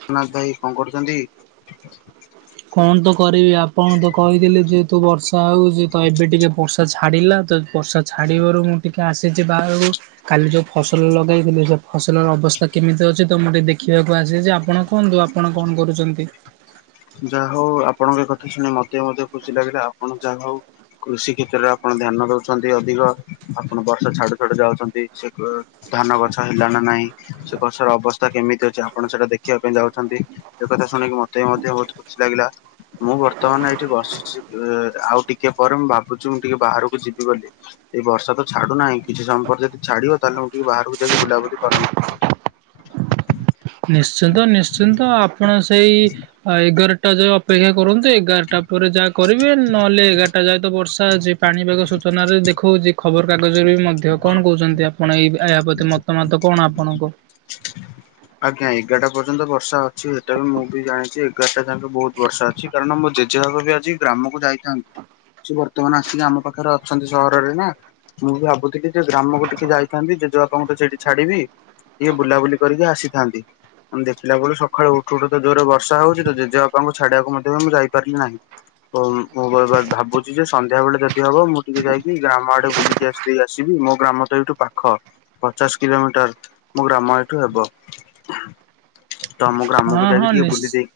ସୁନାଥ୍ ଭାଇ କଣ କରୁଚନ୍ତି? କଣ ତ କରିବି। ଆପଣ ତ କହିଦେଲେ ଯେହେତୁ ବର୍ଷା ହଉଚି, ତ ଏବେ ଟିକେ ବର୍ଷା ଛାଡିଲା। ତ ବର୍ଷା ଛାଡ଼ିବାରୁ ମୁଁ ଟିକିଏ ଆସିଚି ବାହାରକୁ। କାଲି ଯୋଉ ଫସଲ ଲଗେଇଥିଲି, ସେ ଫସଲର ଅବସ୍ଥା କେମିତି ଅଛି, ତ ମୁଁ ଟିକେ ଦେଖିବାକୁ ଆସିଚି। ଆପଣ କୁହନ୍ତୁ, ଆପଣ କଣ କରୁଚନ୍ତି? ଯାହା ହଉ ଆପଣଙ୍କ କଥା ଶୁଣି ମତେ ମଧ୍ୟ ଖୁସି ଲାଗିଲା। ଆପଣ ଯାହା ହଉ କୃଷି କ୍ଷେତ୍ରରେ ଆପଣ ଧ୍ୟାନ ଦଉଛନ୍ତି ଅଧିକ। ଆପଣ ବର୍ଷା ଛାଡୁ ଛାଡୁ ଯାଉଛନ୍ତି। ସେ- ଧାନ ଗଛ ହେଲା ନା ନାହିଁ, ସେ ଗଛର ଅବସ୍ଥା କେମିତି ଅଛି। ଆପଣ ସେଟା ଦେଖିବା ପାଇଁ ଯାଉଛନ୍ତି। ସେ କଥା ଶୁଣିକି ମତେ ବି ମଧ୍ୟ ବହୁତ୍ ଖୁସି ଲାଗିଲା। ମୁଁ ବର୍ତ୍ତମାନ ଏଇଠି ବସିଚି। ଅ ଆଉ ଟିକେ ପରେ ମୁଁ ଭାବୁଚି, ମୁଁ ଟିକେ ବାହାରକୁ ଯିବି ବୋଲି। ଏଇ ବର୍ଷା ତ ଛାଡୁ ନାହିଁ। କିଛି ସମୟ ପରେ ଯଦି ଛାଡିବ, ତାହେଲେ ମୁଁ ଟିକେ ବାହାରକୁ ଯାଇକି ବୁଲାବୁଲି କରନ୍ତି। ନିଶ୍ଚିନ୍ତ, ନିଶ୍ଚିନ୍ତ। ଆପଣ ସେଇ ଏଗାର ଟା ଯାଏ ଅପେକ୍ଷା କରନ୍ତୁ। ଏଗାରଟା ପରେ ଯାହା କରିବେ। ନହେଲେ ଏଗାରଟା ଯାଏତ ତ ବର୍ଷା ଅଛି। ପାଣିପାଗ ସୂଚନାରେ ଦେଖଉଚି। ଖବରକାଗଜରେ ବି ମଧ୍ୟ ତେବେ କଣ କହୁଚନ୍ତି ଆପଣ? ଏଇ ଏହା ପ୍ରତି ମତାମତ କଣ ଆପଣଙ୍କ? ଆଜ୍ଞା। ଏଗାରଟା ପର୍ଯ୍ୟନ୍ତ ବର୍ଷା ଅଛି। ହେଟା ବି ମୁଁ ବି ଜଣିଚି ଏଗାରଟା ଯାଙ୍କେ ବହୁତ ବର୍ଷା ଅଛି। କାରଣ ମୋ ଜେଜେବାପା ବି ଆଜି ଗ୍ରାମକୁ ଯାଇଥାନ୍ତେ। ସେ ବର୍ତ୍ତମାନ ସିଏ ଆମ ପାଖରେ ଅଛନ୍ତି ସହରରେ ନା। ମୁଁ ବି ଭାବୁଥିଲି ଯେ ଗ୍ରାମକୁ ଟିକେ ଯାଇଥାନ୍ତି, ଜେଜେବାପାଙ୍କୁ ତ ସେଇଠି ଛାଡିବି ଟିକିଏ ବୁଲାବୁଲି କରିକି ଆସିଥାନ୍ତି। ଦେଖିଲା ବେଳୁ ସଖାଳୁ ଉଠୁ ଉଠୁ ତ ଜୋର୍ ରେ ବର୍ଷା ହଉଛି ତ ଜେବାପାଙ୍କୁ ଛାଡିଆକୁ ମଧ୍ୟ ବି ମୁଁ ଯାଇପାରିଲି ନାହିଁ। ମୁଁ - ମୁଁ ବା ଭାବୁଚି ଯେ ସନ୍ଧ୍ୟାବେଳେ ଯଦି ହବ ମୁଁ ଟିକେ ଯାଇକି ଗ୍ରାମ ଆଡେ ବୁଲିକି ଆସି ଆସିବି, ମୋ ଗ୍ରାମ ତ ଏଇଠୁ ପାଖ। ପଚାଶ କିଲୋମିଟର, ମୋ ଗ୍ରାମ ଏଇଠୁ ହେବ। ତମ ଗ୍ରାମକୁ ହଁ ମୁଁ ହଁ ଯାଉଚି ଟିକେ ନିଶ୍ଚ ବୁଲିଦେଇ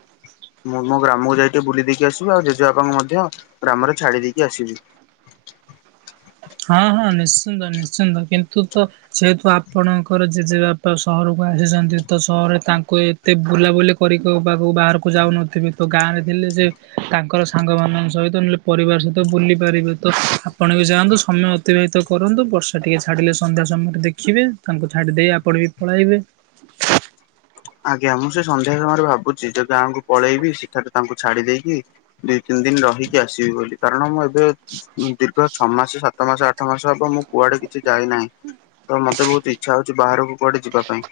ମୁଁ ମୋ ଗ୍ରାମକୁ ଯାଇକି ବୁଲି ଦେଇକି ଆସିବି ଆଉ ଜେଜେବାପାଙ୍କୁ ମଧ୍ୟ ଗ୍ରାମରେ ଛାଡ଼ି ଦେଇକି ଆସିବି। [inaudible] ହଁ, ହଁ ନିଶ୍ଚିନ୍ତ ନିଶ୍ଚିନ୍ତ କିନ୍ତୁ ତ ଯେହେତୁ ଆପଣଙ୍କର ଜେଜେବାପ୍ ତ ସହରକୁ ଆସିଛନ୍ତି, ତ ସହରରେ ତାଙ୍କୁ ଏତ୍ ଏତେ ବୁଲାବୁଲି କରିକି ବାକୁ ବାବୁ ବାହାରକୁ ଯାଉନଥିବେ, ତ ଗାଁରେ ଥିଲେ ସେ ତାଙ୍କର ସାଙ୍ଗମାନଙ୍କ ସହିତ ନହେଲେ ପରିବାର ସହିତ ବୁଲିପାରିବେ ତ ଆପଣ ବି ଯାଆନ୍ତୁ। ସମୟ ଅତିବାହିତ କରନ୍ତୁ ବର୍ଷା ଟିକିଏ ଛାଡ଼ିଲେ ସନ୍ଧ୍ୟା ସମୟରେ ଦେଖିବେ ତାଙ୍କୁ ଛାଡ଼ିଦେଇ ଆପଣ ବି ପଳାଇବେ। ଆଜ୍ଞା, ମୁଁ ସେ ସନ୍ଧ୍ୟା ସମୟରେ ଭାବୁଛି ଯୋଉ ଗାଁଙ୍କୁ ପଳେଇବି ସେଠାରେ ତାଙ୍କୁ ଛାଡି ଦେଇକି ଦିଇ ତିନି ଦିନି ରହିକି ଆସିବି ବୋଲି କାରଣ ମୁଁ ଏବେ ଦୀର୍ଘ ଛଅମାସ, ସାତମାସ, ଆଠମାସ ହବ ମୁଁ କୁଆଡେ କିଛି ଯାଇନାହିଁ। ତ ମତେ ବହୁତ ଇଚ୍ଛାହଉଛି ବାହାରକୁ କୁଆଡେ ଯିବାପାଇଁ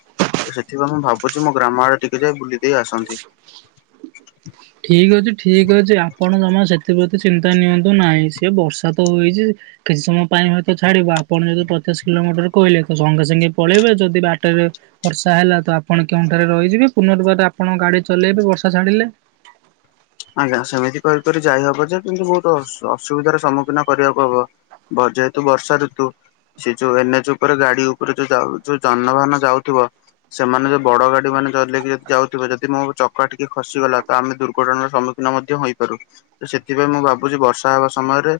ତ ସେଥିପାଇଁ ମୁଁ ଭାବୁ କହୁଛି ମୋ ଗ୍ରାମ ଆଡେ ଟିକେ ଯାଇ ବୁଲି ଦେଇେ ଆସନ୍ତି। ଠିକ୍ଅଛି ଠିକ୍ଅଛି ଆପଣଜମା ସେଥିପ୍ରତି ଚିନ୍ତା ନିଅନ୍ତୁନାହିଁ ସିଏ ବର୍ଷା ତ ହେଇଛି। କିଛି ସମୟପାଇଁ ହୁଏତ ଛାଡିବ ଆପଣ ଯଦି ପଚାଶ କିଲୋମିଟର କହିଲେ ତ ସଙ୍ଗେସଙ୍ଗେ ପଳେଇବେ ଯଦି ବାଟରେ ବର୍ଷା ହେଲା ତ ଆପଣ କେଉଁଠାରେ ରହିଯିବେ ପୁନର୍ବାର ଆପଣଗାଡି ଚଲେଇବେ ବର୍ଷା ଛାଡିଲେ। ଆଜ୍ଞା ସେମିତି କରିକରି ଯାଇହବ ଯେ କିନ୍ତୁ ବହୁତ୍ ଅସୁ - ଅସୁବିଧାର ସମ୍ମୁଖୀନ କରିବାକୁ ହବ। ଭର ଯେ ହେତୁ ବର୍ଷା ଋତୁ। ସେ ଯୋଉ ଏନଏଚ ଉପରେ ଗାଡି ଉପରେ ଯୋଉ - ଯୋଉ ଜାନବାହାନ ଯାଉଥିବ। ସେମାନେ ଯୋଉ ବଡଗାଡି ମାନେଯଦି ଯାଉଥିବେ ଯଦି ମୋ ଚକା ଟିକେ ଖସିଗଲା ତ ଆମେ ଦୁର୍ଘଟଣା ର ସମ୍ମୁଖୀନ ମଧ୍ୟହେଇପାରୁ ନି ତ ସେଥିପାଇଁ ମୁଁ ଭାବୁଛି ବର୍ଷା ହେବା ସମୟରେ।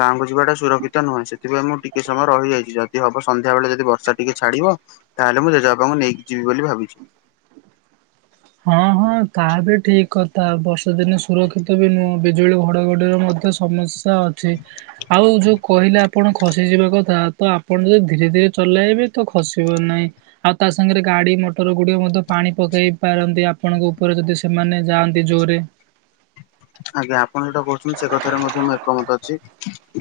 ଗାଁ କୁଯିବା ଟା ସୁରକ୍ଷିତନୁହେଁ, ସେଥିପାଇଁ ମୁଁ ଟିକେ ସମୟ ରହିଯାଇଛି ଯଦିହବ ସନ୍ଧ୍ୟା ବେଳେ ଯଦି ବର୍ଷା ଟିକେ ଛାଡିବ ତାହେଲେ ମୁଁ ଜେଜେ ବାପାଙ୍କୁ ନେଇକି ଯିବି ବୋଲି ଭାବିଛି। ହଁ ହଁ, ତାହାବି ଠିକ୍ କଥା ବର୍ଷାଦିନେ ସୁରକ୍ଷିତ ବି ନୁହେଁ ବିଜୁଳି ଘଡଘଡିର ମଧ୍ୟ ସମସ୍ୟା। ତ ଅଛି ଆଉ ଯୋଉ କହିଲେ ଆପ ଆପଣ ଖସିଯିବା କଥା ତ ଆପଣଯଦି ଧୀରେ ଧୀରେ ଚଲେଇବେ ତ ଖସିବ ନାହିଁ। ଆଉ ତାସାଙ୍ଗରେ ଗାଡି ମଟରଗୁଡିକ ମଧ୍ୟପାଣି ପକେଇ ପାରନ୍ତି ଆପ ଆପଣଙ୍କ ଉପରେ ଯଦି ସେମାନେ ଯାଆନ୍ତି ଜୋରେ। ଆଜ୍ଞା ଆପଣ ଯୋଉଟା କହୁଛନ୍ତି ସେକଥାରେ ମଧ୍ୟ ମୁଁ ଏକମତ ଅଛି,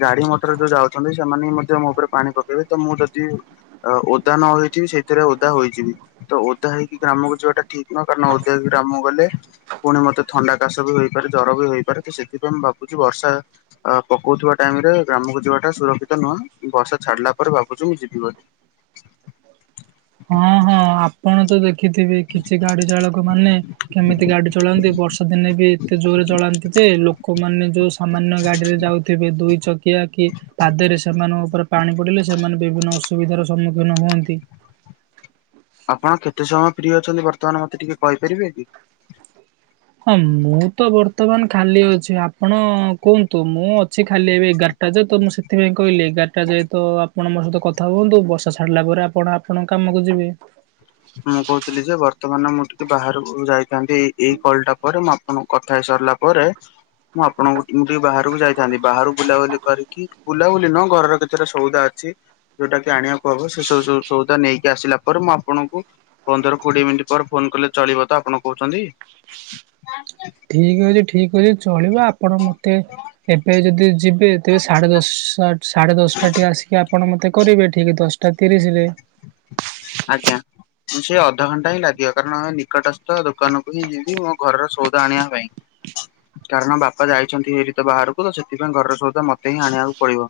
ଗାଡି ମଟର ଯୋଉ ଯାଉଛନ୍ତି ସେମାନେ ହି ମଧ୍ୟ ମୋ ଉପରେ ପାଣି ପକେଇବେ ତ ମୁଁ ଯଦି ଓଦା ନ ହେଇଥବି ସେଇଥିରେ ଓଦା ହୋଇଯିବି। ତ ଓଦା ହେଇକି ଗ୍ରାମକୁ ଯିବାଟା ଠିକ୍ ନୁହଁ କାରଣ ଓଦା ହେଇିକି ଗ୍ରାମକୁ ଗଲେ ପୁଣି ମତେଥଣ୍ଡା, କାଶ, ବି ହୋଇଇପାରେ ଜ୍ୱର ବି ହୋଇପାରେ ତ ସେଥିପାଇଁ ମୁଁ ଭାବୁଛି ବର୍ଷା ଅ ପକଉଥିବା ଟାଇମ୍ ରେ ଗ୍ରାମକୁ ଯିବାଟା ସୁରକ୍ଷିତ ନୁହଁ ବର୍ଷା ଛାଡିଲା ପରେ ଭାବୁଛି ମୁଁ ଯିବି ବୋଲି। ହୁଁ, ହୁଁ। ଆପଣତ ଦେଖିଥିବେ କିଛି ଗାଡି ଚାଳକ ମାନେ କେମିତି ଗାଡି ଚଳାନ୍ତି ବର୍ଷା ଦିନେ ବି ଏତେ ଜୋରେ ଚଳାନ୍ତି ଯେ ଲୋକମାନେ ଯୋଉ ସ ସାମାନ୍ୟ ଗାଡ଼ିରେ ଯାଉଥିବେ ଦୁଇଚକିଆ କି ପାଦରେ ସେମାନଙ୍କ ଉପରେ ପାଣି ପଡିଲେ ସେମାନେ ବିଭିନ୍ନ ଅସୁବିଧାର ସମ୍ମୁଖୀନ ହୁଅନ୍ତି। ଆପଣ କେତେ ସମୟ ଫ୍ରି ଅଛନ୍ତିବର୍ତ୍ତମାନ ମତେ ଟିକେ କହିପାରିବେକି। ହଁ, ମୁଁ ତ ବର୍ତ୍ତମାନ ଖାଲିଅଛି ଆପଣ କୁହନ୍ତୁ ମୁଁ ଅଛି ଖାଲି ଏବେ ଏଗାର୍ ଏଗାର ଟା ଯେ ତ ମୁଁ ସେଥିପାଇଁ କହିଲି ଏଗାରଟା ଯେହେତୁ ତ ଆପଣ ମୋ ସହିତ କଥା ହୁଅନ୍ତୁ ବର୍ଷା ଛାଡିଲା ପରେ ଆପଣ ଆପ ଆପଣ କାମକୁ ଯିବେ। ମୁଁ କହୁଥିଲି ଯେ ବର୍ତ୍ତମାନ ମୁଁ ଟିକେ ବାହାରକୁ ଯାଇଥାନ୍ତି ଏଇକଲ୍ ଟା ପରେ ମୁଁ ଆପ ଆପଣଙ୍କୁ କଥା ହେଇ ସାରିଲା ପରେ। ମୁଁ ଆପଣଙ୍କୁ ମୁଁ ଟିକେ ବାହାରକୁ ଯାଇଥାନ୍ତି ବାହହାରୁ ବୁଲାବୁଲି କରିକି ବୁଲାବୁଲି ନୁହଁ ଘରର କେ କେତେ ଟା ସଉଦା ଅଛି ଯୋଉଟା କି ଆଣିବାକୁ ହବ ସେ ସବୁ ସବୁ ସଉଦା ନେଇକି ଆସିଲା ପରେ ମୁଁ ଆପଣଙ୍କୁ। ପନ୍ଦର କୋଡ଼ିଏ ମିନିଟ୍ ପରେ ଫୋନ୍ କଲେ ଚଳିବ ତ ଆପଣ କହୁଛନ୍ତି। ଆ [inaudible] ଠିକ୍ ଅଛି ଠିକ୍ ଅଛି। ଚଳିବା ଆପଣ ମତେ ଏବେ ଯଦି ଯିବେ ତେବେ ସାଢ଼େ ଦଶଟା। ସାଢେ ଦଶଟା ଟି ଆସିକି ଆପଣ ମତେ କରିବେ ଠିକ୍ ଦଶଟା ତିରିଶି ରେ। ଆଜ୍ଞା। ମୁଁ ସେଇ ଅଧଘଣ୍ଟା ହିଁ ଲାଗିବ କାରଣ ଆମ ନିକଟସ୍ଥ ଦୋକାନକୁ ହିଁ ଯିବି ମୋ ଘରର ସଉଦା ଆଣିବା ପାଇଁ। [unintelligible] କାରଣ ବାପା ଯାଇଛନ୍ତି ହେରି ତ ବାହାରକୁ ତ ସେଥିପାଇଁ ଘରର ସଉଦା ମତେ ହିଁ ଆଣିବାକୁ ପଡିବ।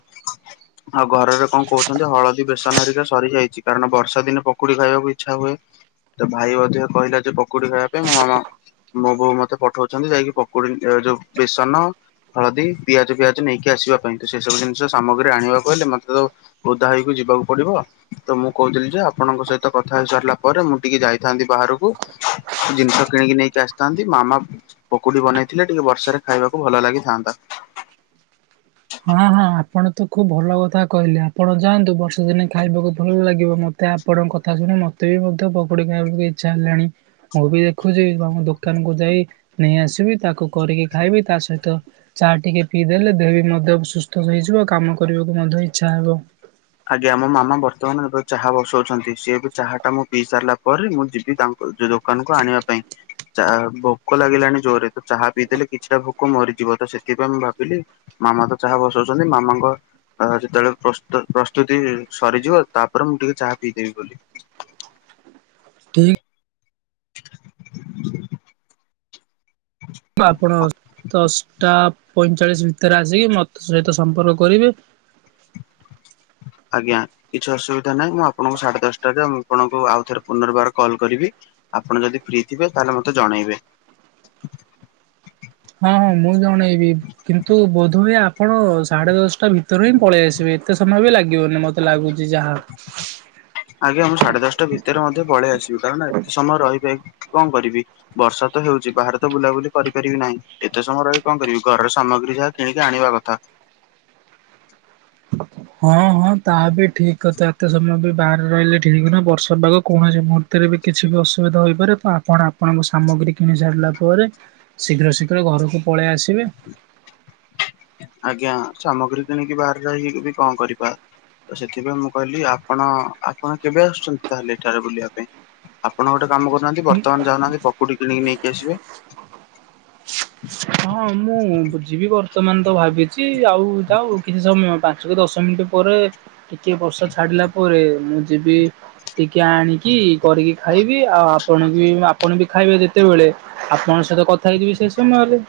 ଆଉ ଘର ରେ କଁ କହୁଛନ୍ତି ହଳଦୀ, ବେସନ, ହରିକା ସରିଯାଇଛି କାରଣ ବର୍ଷା। ଦିନେ ପକୁୋଡି ଖାଇବାକୁ ଇଚ୍ଛା ହୁଏ ତ ଭାଇ ମଧ୍ୟ କହିଲା ଯେ ପକୁଡି ଖାଇବା ପାଇଁ ମୋ ମାମା। ମୋ ବୋଉ ମତେ ପଠଉଛନ୍ତି ଯାଇକି ପକୁଡି ଏ ଯୋଉ ବେସନ। ହଳଦୀ ପିଆଜ ଫିଆଜ ନେଇକି ଆସିବା ପାଇଁ ତ ସେ ସବୁ ଜିନିଷ ସାମଗ୍ରୀ ଆଣିବାକୁ ହେଲେ ମତେ ତ। ଓଦା ହେଇକୁ ଯିବାକୁ ପଡିବ ତ ମୁଁ କହୁଥିଲି ଯେ ଆପ ଆପଣଙ୍କ ସହିତ କଥା ହେଇ ସାରିଲା ପରେ ମୁଁ ଟିକେ ଯାଇଥାନ୍ତି ବାହାରକୁ। ଜିନିଷ କିଣିକି ନେଇକି ଆସିଥାନ୍ତି ମାମା ପକୁଡି ବନେଇଥିଲେ ଟିକେ ବର୍ଷାରେ ଖାଇବାକୁ ଭଲ ଲାଗିଥାନ୍ତା। ହଁ ହଁ ଆପଣ ତ ଖୁବ ଭଲ କଥା କହିଲେ, ଆପଣ ଯାଆନ୍ତୁ ବର୍ଷା ଦିନେ ଖାଇବାକୁ ଭଲ ଲାଗିବ ମତ୍ ତେ ଆପଣଙ୍କ କଥା ଶୁଣି ମତେ ବି ମଧ୍ୟ ପକୋଡ଼ି ଖାଇବାକୁ ଇଚ୍ଛା ହେଲାଣି। ମୁଁ ବି ଦେଖୁଛି କଁ ଦୋକାନକୁୁ ଯାଇ ନେଇ ଆସିବି ତାକୁ କରିକି ଖାଇବି ତା ସହିତ। ଚା ଟିକେ ପିଇଦେଲେ ଦେହ ବି ମଧ୍ୟ ସୁସ୍ଥ ହେଇଯିବ କାମ କରିବାକୁ ମଧ୍ୟ ଇଚ୍ଛା ହବ। ଆଜ୍ଞା ମୋ ମାମା ବର୍ତ୍ତମାନ ଏବେ ଚାହା ବସଉଛନ୍ତି ସିଏ ଏବେ ଚାହା ଟା ମୁଁ ପିଇ ସାରିଲା ପରେ ମୁଁ ଯିବି ତାଙ୍କୁ ଯୋଉ ଦୋକାନ କୁ ଆଣିବା ପାଇଁ। ଚାହା ଭୋକ ଲାଗିଲାଣି ଜୋର ରେ ତ ଚାହା ପିଇଦେଲେ କିଛିଟା ଭୋକ ମରିଯିବ ତ ସେଥିପାଇଁ ମୁଁ ଭାବିଲି। ମାମା ତ ଚାହା ବସଉଛନ୍ତି ମାମାଙ୍କ ଅ ଯେତେବେଳେ ପ୍ରସ୍ତ ପ୍ରସ ପ୍ରସ୍ତୁତି ସରିଯିବ ତାପରେ ମୁଁ ଟିକେ ଚାହା ପିଇଦେବି ବୋଲି। ଠିକ [inaudible] ତ ଆପଣ ଦଶଟା ପଇଁଚାଳିଶ ଭିତରେ ଆସିକି ମତେ ସହିତ ସମ୍ପର୍କ କରିବେ। ଆଜ୍ଞା। କିଛି ଅସୁବିଧା ନାହିଁ ମୁଁ ଆପଣଙ୍କୁ ସାଢେ ଦଶଟାରେ ଆପଣଙ୍କୁ ଆଉ ଥରେ ପୁନର୍ବାର କଲ୍ କରିବି। ଆପଣ ଯଦି ଫ୍ରି ଥିବେ ତାହେଲେ ମତେ ଜଣେଇବେ। ହଁ ହଁ ମୁଁ ଜଣେଇବି କିନ୍ତୁ ବୋଧ ହୁଏ ଆପଣ ସାଢେ ଦଶଟା ଭିତ ଭିତରୁ ହିଁ ପଳେଇ ଆସିବେ ଏତେ ସମୟ ବି ଲାଗିବନି ମତେ ଲାଗୁଛି ଯାହା। ଆଜ୍ଞା ମୁଁ ସାଢେ ଦଶଟା ଭିତରେ ମଧ୍ୟ ପଳେଇ ଆସିବି କାରଣ ଏତେ ସମୟ ରହି ଯାଇକି କଣ କରିବି? ବର୍ଷା ତ ହେଉଛି ବାହାରେ ତ ବୁଲାବୁଲି କରି ପାରିବି ନାହିଁ ଏତେ ସମୟ ର କଁ କରିବି ଘର ସାମଗ୍ରୀ ଯାହା। କିଣିକି ଆଣିବା କଥା। ହଁ ହଁ ତାହା ବି ଠିକ୍ କଥା ଏତେ ସମୟ ବି ବାହାରେ ରହିଲେ ଠିକ୍ ନୁହେଁ ବର୍ଷା ପାଗ କୌଣସି ମୁହୁର ର୍ତ୍ତ ରେ ବି କିଛି ବି ଅସୁବିଧା ହେଇ ପାରେ ତ ଆପଣ ଆପଣଙ୍କ ସାମଗ୍ରୀ କିଣି ସାରିଲା ପରେ। ଶୀଘ୍ର ଶୀଘ୍ର ଘରକୁ ପଳେଇ ଆସିବେ। [unintelligible] ଆଜ୍ଞା ସାମଗ୍ରୀ କିଣିକି ବାହରେ ରହିକି ବି କଁ କରିବା। ତ ସେଥିପାଇଁ ମୁଁ କହିଲି ଆପଣ ଆପଣ କେବେ ଆସୁଛନ୍ତି ତାହେଲେ ଏଠାରେ ବୁଲିବା ପାଇଁ? ଆପଣ ଗୋଟେ କାମ କରୁନାହାନ୍ତି ବର୍ତ୍ତମାନ ଯାଉନାହାନ୍ତି ପକୁଡି କିଣିକି ନେଇକି ଆସିବେ। ହଁ ମୁଁ ଯିବି ବର୍ତ୍ତମାନ ତ ଭାବିଛି ଆଉ ଯାଉ କିଛି ସମୟ ପା ଞ୍ଚ କି ଦଶ ମିନିଟ୍ ପରେ ଟିକେ ବର୍ଷା ଛାଡିଲା ପରେ ମୁଁ ଯିବି। ଟିକେ ଆଣିକି କରିକି ଖାଇବି, ଆଉ ଆପଣଙ୍କୁ ବି ଓ ଆପଣ ବି ଖାଇବେ ଯେତେବେଳେ ଆପଣଙ୍କ ସହିତ କଥା ହେଇଯିବି ସେ ସମୟରେ।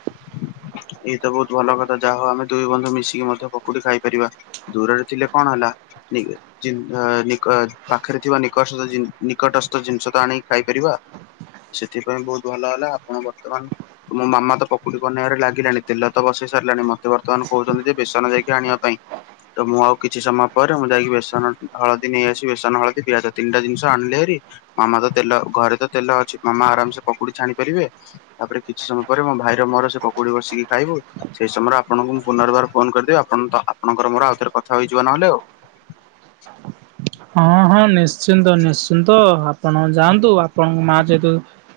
ଇଏ ତ ବହୁତ ଭଲ କଥା ଯାହା ହଉ ଆମେ ଦୁଇ ବନ୍ଧୁ ମିଶିକି ମଧ୍ୟ ପକୁଡି ଖାଇ ପାରିବା। ଦୂରରେ ଥିଲେ କଣ ହେଲା ନିକେ ଚିନ୍ ହୋ ନିକ ଅ, ପାଖରେ ଥିବା ନିକସତ ଜିନ ନିକଟସ୍ଥ ଜିନିଷ ତ ଆଣିକି ଖାଇପାରିବା। ସେଥିପାଇଁ ବହୁତ ଭଲ ହେଲା ଆପଣ ବର୍ତ୍ତମାନ ମୋ ମାମା ତ ପକୁଡି ବନେଇବାରେ ଲାଗି ଗିଲାଣି ତେଲ ତ ବସେଇ ସାରିଲାଣି, ମୋତେ ବର୍ତ୍ତମାନ କହୁଚନ୍ତି ଯେ ବେସନ ଯାଇକି ଆଣିବା ପାଇଁ। ତ ମୁଁ ଆଉ କିଛି ସମୟ ପରେ ମୁଁ ଯାଇକି ବେସନ ହଳଦୀ ନେଇ ଆସିି ବେସନ ହଳଦୀ ପିଆଜ ତିନିଟା ଜିନିଷ ଆଣିଲି ହେରି। ମାମା ତ ତେଲ ଘରେ ତ ତେଲ ଅଛି ମାମା ଆରାମସେ ପକୁଡି ଛାଣି ପାରିବେ। ତାପରେ କିଛି ସମୟ ପରେ ମୋ ଭାଇର ମୋର ସେ ପକୁଡି ବସିକି ଖାଇବୁ। ସେଇ ସମୟରେ ଆପଣଙ୍କୁ ମୁଁ ପୁନର୍ବାର ଫୋନ୍ କରିଦେବି, ଆପଣ ତ ଆପଣଙ୍କର ମୋର ଆଉ ଥରେ କଥା ହେଇଯିବ ନହେଲେ ଅ,। ହଁ ହଁ ନିଶ୍ଚିନ୍ତ ନିଶ୍ଚିନ୍ତ ଆପଣ ଯାଆନ୍ତୁ ଆପଣଙ୍କ ମା ଯେହେତୁ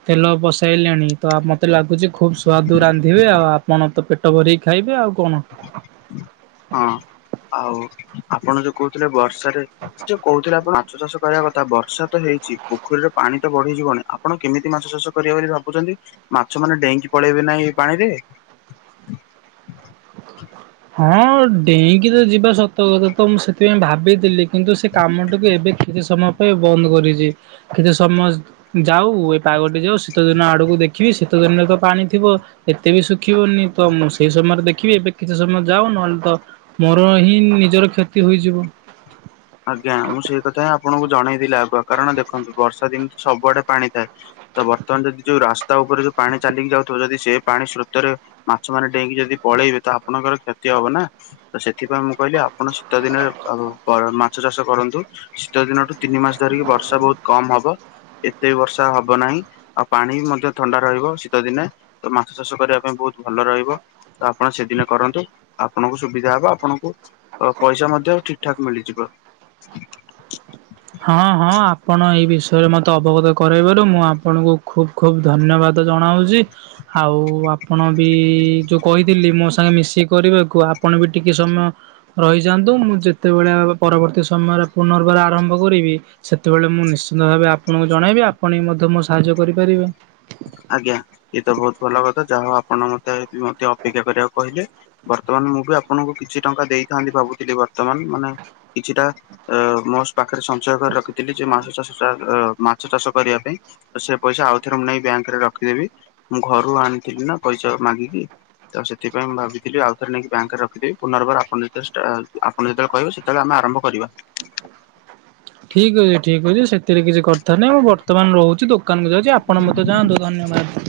ତେଲ ବସେଇଲେଣି ତ ମୋତେ ଲା ଗୁଛି ଖୁବ୍ ସୁଆଦୁ ରାନ୍ଧିବେ ଆଉ ଆପଣ ତ ପେଟ ଭରିକି ଖାଇବେ ଆଉ କଣ। ହଁ ଆଉ ଆପଣ ଯୋଉ କହୁଥିଲେ ବର୍ଷାରେ ସେ କହୁଥିଲେ ଆପଣ ମାଛ ଚାଷ କରିବା କଥା ବର୍ଷା ତ ହେଇଛି, ପୋଖରୀରେ ପାଣି ତ ବଢିଯିବଣି, ଆ ଆପଣ କେମିତି ମାଛ ଚାଷ କରିବେ ବୋଲି ଭାବୁଛନ୍ତି? ମାଛ ମାନେ ଡେଇଙ୍କି ପଳେଇବେ ନା ଏଇ ପାଣିରେ। ହଁ ଡେଇଁକି ତ ଯିବା ସତ ତୋର ତ ମୁଁ ସେଥିପାଇଁ ଭାବିଥିଲି କିନ୍ତୁ ସେ କାମଟିକୁ ଏବେ କିଛି ସମୟ ପାଇଁ ବନ୍ଦ କରିଚି। କେତେ ସମୟ ଯାଉ ଏ ପାଗଟି ଯାଉ ଶୀତ ଦିନ ଆଡକୁ ଦେଖିବି ଶୀତ ଦିନରେ ତ ପାଣି ଥିବ ଏତେ ବି ଶୁଖିବନି ତ ମୁଁ ସେଇ ସମୟରେ ଦେଖିବି ଏବେ କିଛି ସମୟ ଯାଉ ନ ନହଲେ ତ ମୋର ହିଁ ନିଜର କ୍ଷତି ହୋଇଯିବ। ଆଜ୍ଞା ମୁଁ ସେଇ କଥା ହିଁ ଆପଣଙ୍କୁ ଜଣେଇବିଲା ଆଗୁଆ କାରଣ ଦେଖନ୍ତୁ ବର୍ଷା ଦିନ ତ ସବୁଆଡେ ପାଣି ଥାଏ। ତ ବର୍ତ୍ତମାନ ଯଦି ଯୋଉ ରାସ୍ତା ଉପରେ ଯୋଉ ପାଣି ଚାଲିକି ଯାଉଥିବ ଯଦି ସେ ପାଣି ସ୍ରୋତରେ ମାଛ ମାନେ ଡେଇଁକି ଯଦି ପଳେଇବେ ତ ଆପଣଙ୍କର କ୍ଷତି ହବ ନା? ତ ସେଥିପାଇଁ ମୁଁ କହିଲି ଆପଣ ଶୀତ ଦିନରେ ଆହୁ କରନା। ମାଛ ଚାଷ କରନ୍ତୁ ଶୀତ ଦିନଠୁ ତିନି ମାସ ଧରିକି ବର୍ଷା ବହୁତ କମ ହବ। ଏତେ ବର୍ଷା ହବ ନାହିଁ, ଆଉ ପାଣି ବି ମଧ୍ୟ ଥଣ୍ଡା ରହିବ ଶୀତ ଦିନେ। ତ ମାଛ ଚାଷ କରିବା ପାଇଁ ବହୁତ ଭଲ ରହିବ। ତ ଆପଣ ସେଦିନ କରନ୍ତୁ, ଆପଣଙ୍କୁ ସୁବିଧା ହବ ଆପଣଙ୍କୁ ତ ପଇସା ମଧ୍ୟ ଠିକ୍ ଠାକ୍ ମିଳିଯିବ। ହଁ ହଁ ଆପଣ ଏଇ ବିଷ ସେ ମୋତେ ଅବଗତ କରେଇବାରୁ ମୁଁ ଆପଣଙ୍କୁ ଖୁବ୍ ଖୁବ୍ ଧନ୍ୟବାଦ ଜଣାଉଚି। ଆଉ ଆପଣ ବି ଯୋଉ କହିଥିଲି ମୋ ସାଙ୍ଗେ ମିଶିକି କରିବାକୁ ଆପଣ ବି ଟିକେ ସମୟ ରହିଯାଆନ୍ତୁ, ମୁଁ ଯେତେବେଳେ ପରବର୍ତ୍ତୀ ସମୟରେ ପୁନର୍ବାର ଆରମ୍ଭ କରିବି ସେତେବେଳେ ମୁଁ ନିଶ୍ଚିନ୍ତ ଭାବେ ଆପଣଙ୍କୁ ଜଣେଇବି ଆପଣ ବି ମଧ୍ୟ ମୋ ସାହାଯ୍ୟ କରିପାରିବେ। ଆଜ୍ଞା ଇଏ ତ ବହୁତ ଭଲ କଥା ଯାହା ଆପଣ ମୋତେ ମୋତେ ଅପେକ୍ଷା କରିବାକୁ କହିଲେ। ବର୍ତ୍ତମାନ ମୁଁ ବି ଆପଣଙ୍କୁ କିଛି ଟଙ୍କା ଦେଇଥାନ୍ତି ଭାବୁଥିଲି, ବର୍ତ୍ତମାନ ମାନେ କିଛି ଟା ଅ, ମୋ ପାଖରେ ସଞ୍ଚୟ କରି ରଖିଥିଲି ଯେ ମାଛ ଚାଷ ଚା ଅ, ମାଛ ଚାଷ କରିବା ପାଇଁ। ଅ, ସେ ପଇସା ଆଉଥରେ ମୁଁ ନେଇ ବ୍ୟାଙ୍କ୍ ରେ ରଖିଦେବି। ମୁଁ ଘରୁ ଆଣିଥିଲି ନା ପଇସା ମାଗିକି। ତ ସେଥିପାଇଁ ମୁଁ ଭାବିଥିଲି ଆଉଥରେ ନେଇକି ବ୍ୟାଙ୍କ୍ ରଖିଦେବି। ପୁନର୍ବାର ଆପଣ ଯେତେବେଳେ ଷ୍ଟା ଆ ତମେ ଯେତେବେଳେ କହିବ ସେତେଳେ ଆମେ ଆରମ୍ଭ କରିବା। ଠିକ୍ ଅଛି ଠିକ୍ ଅଛି ସେଥିରେ କିଛି କଥା ନାଇ ମୁଁ ବର୍ତ୍ତମାନ ରହୁଚି ଦୋ କାନକୁ ଯାଉଚି ଆପଣ ମଧ୍ୟ ଯାଆନ୍ତୁ ଧନ୍ୟବାଦ୍।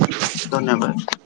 ଧନ୍ୟବାଦ୍।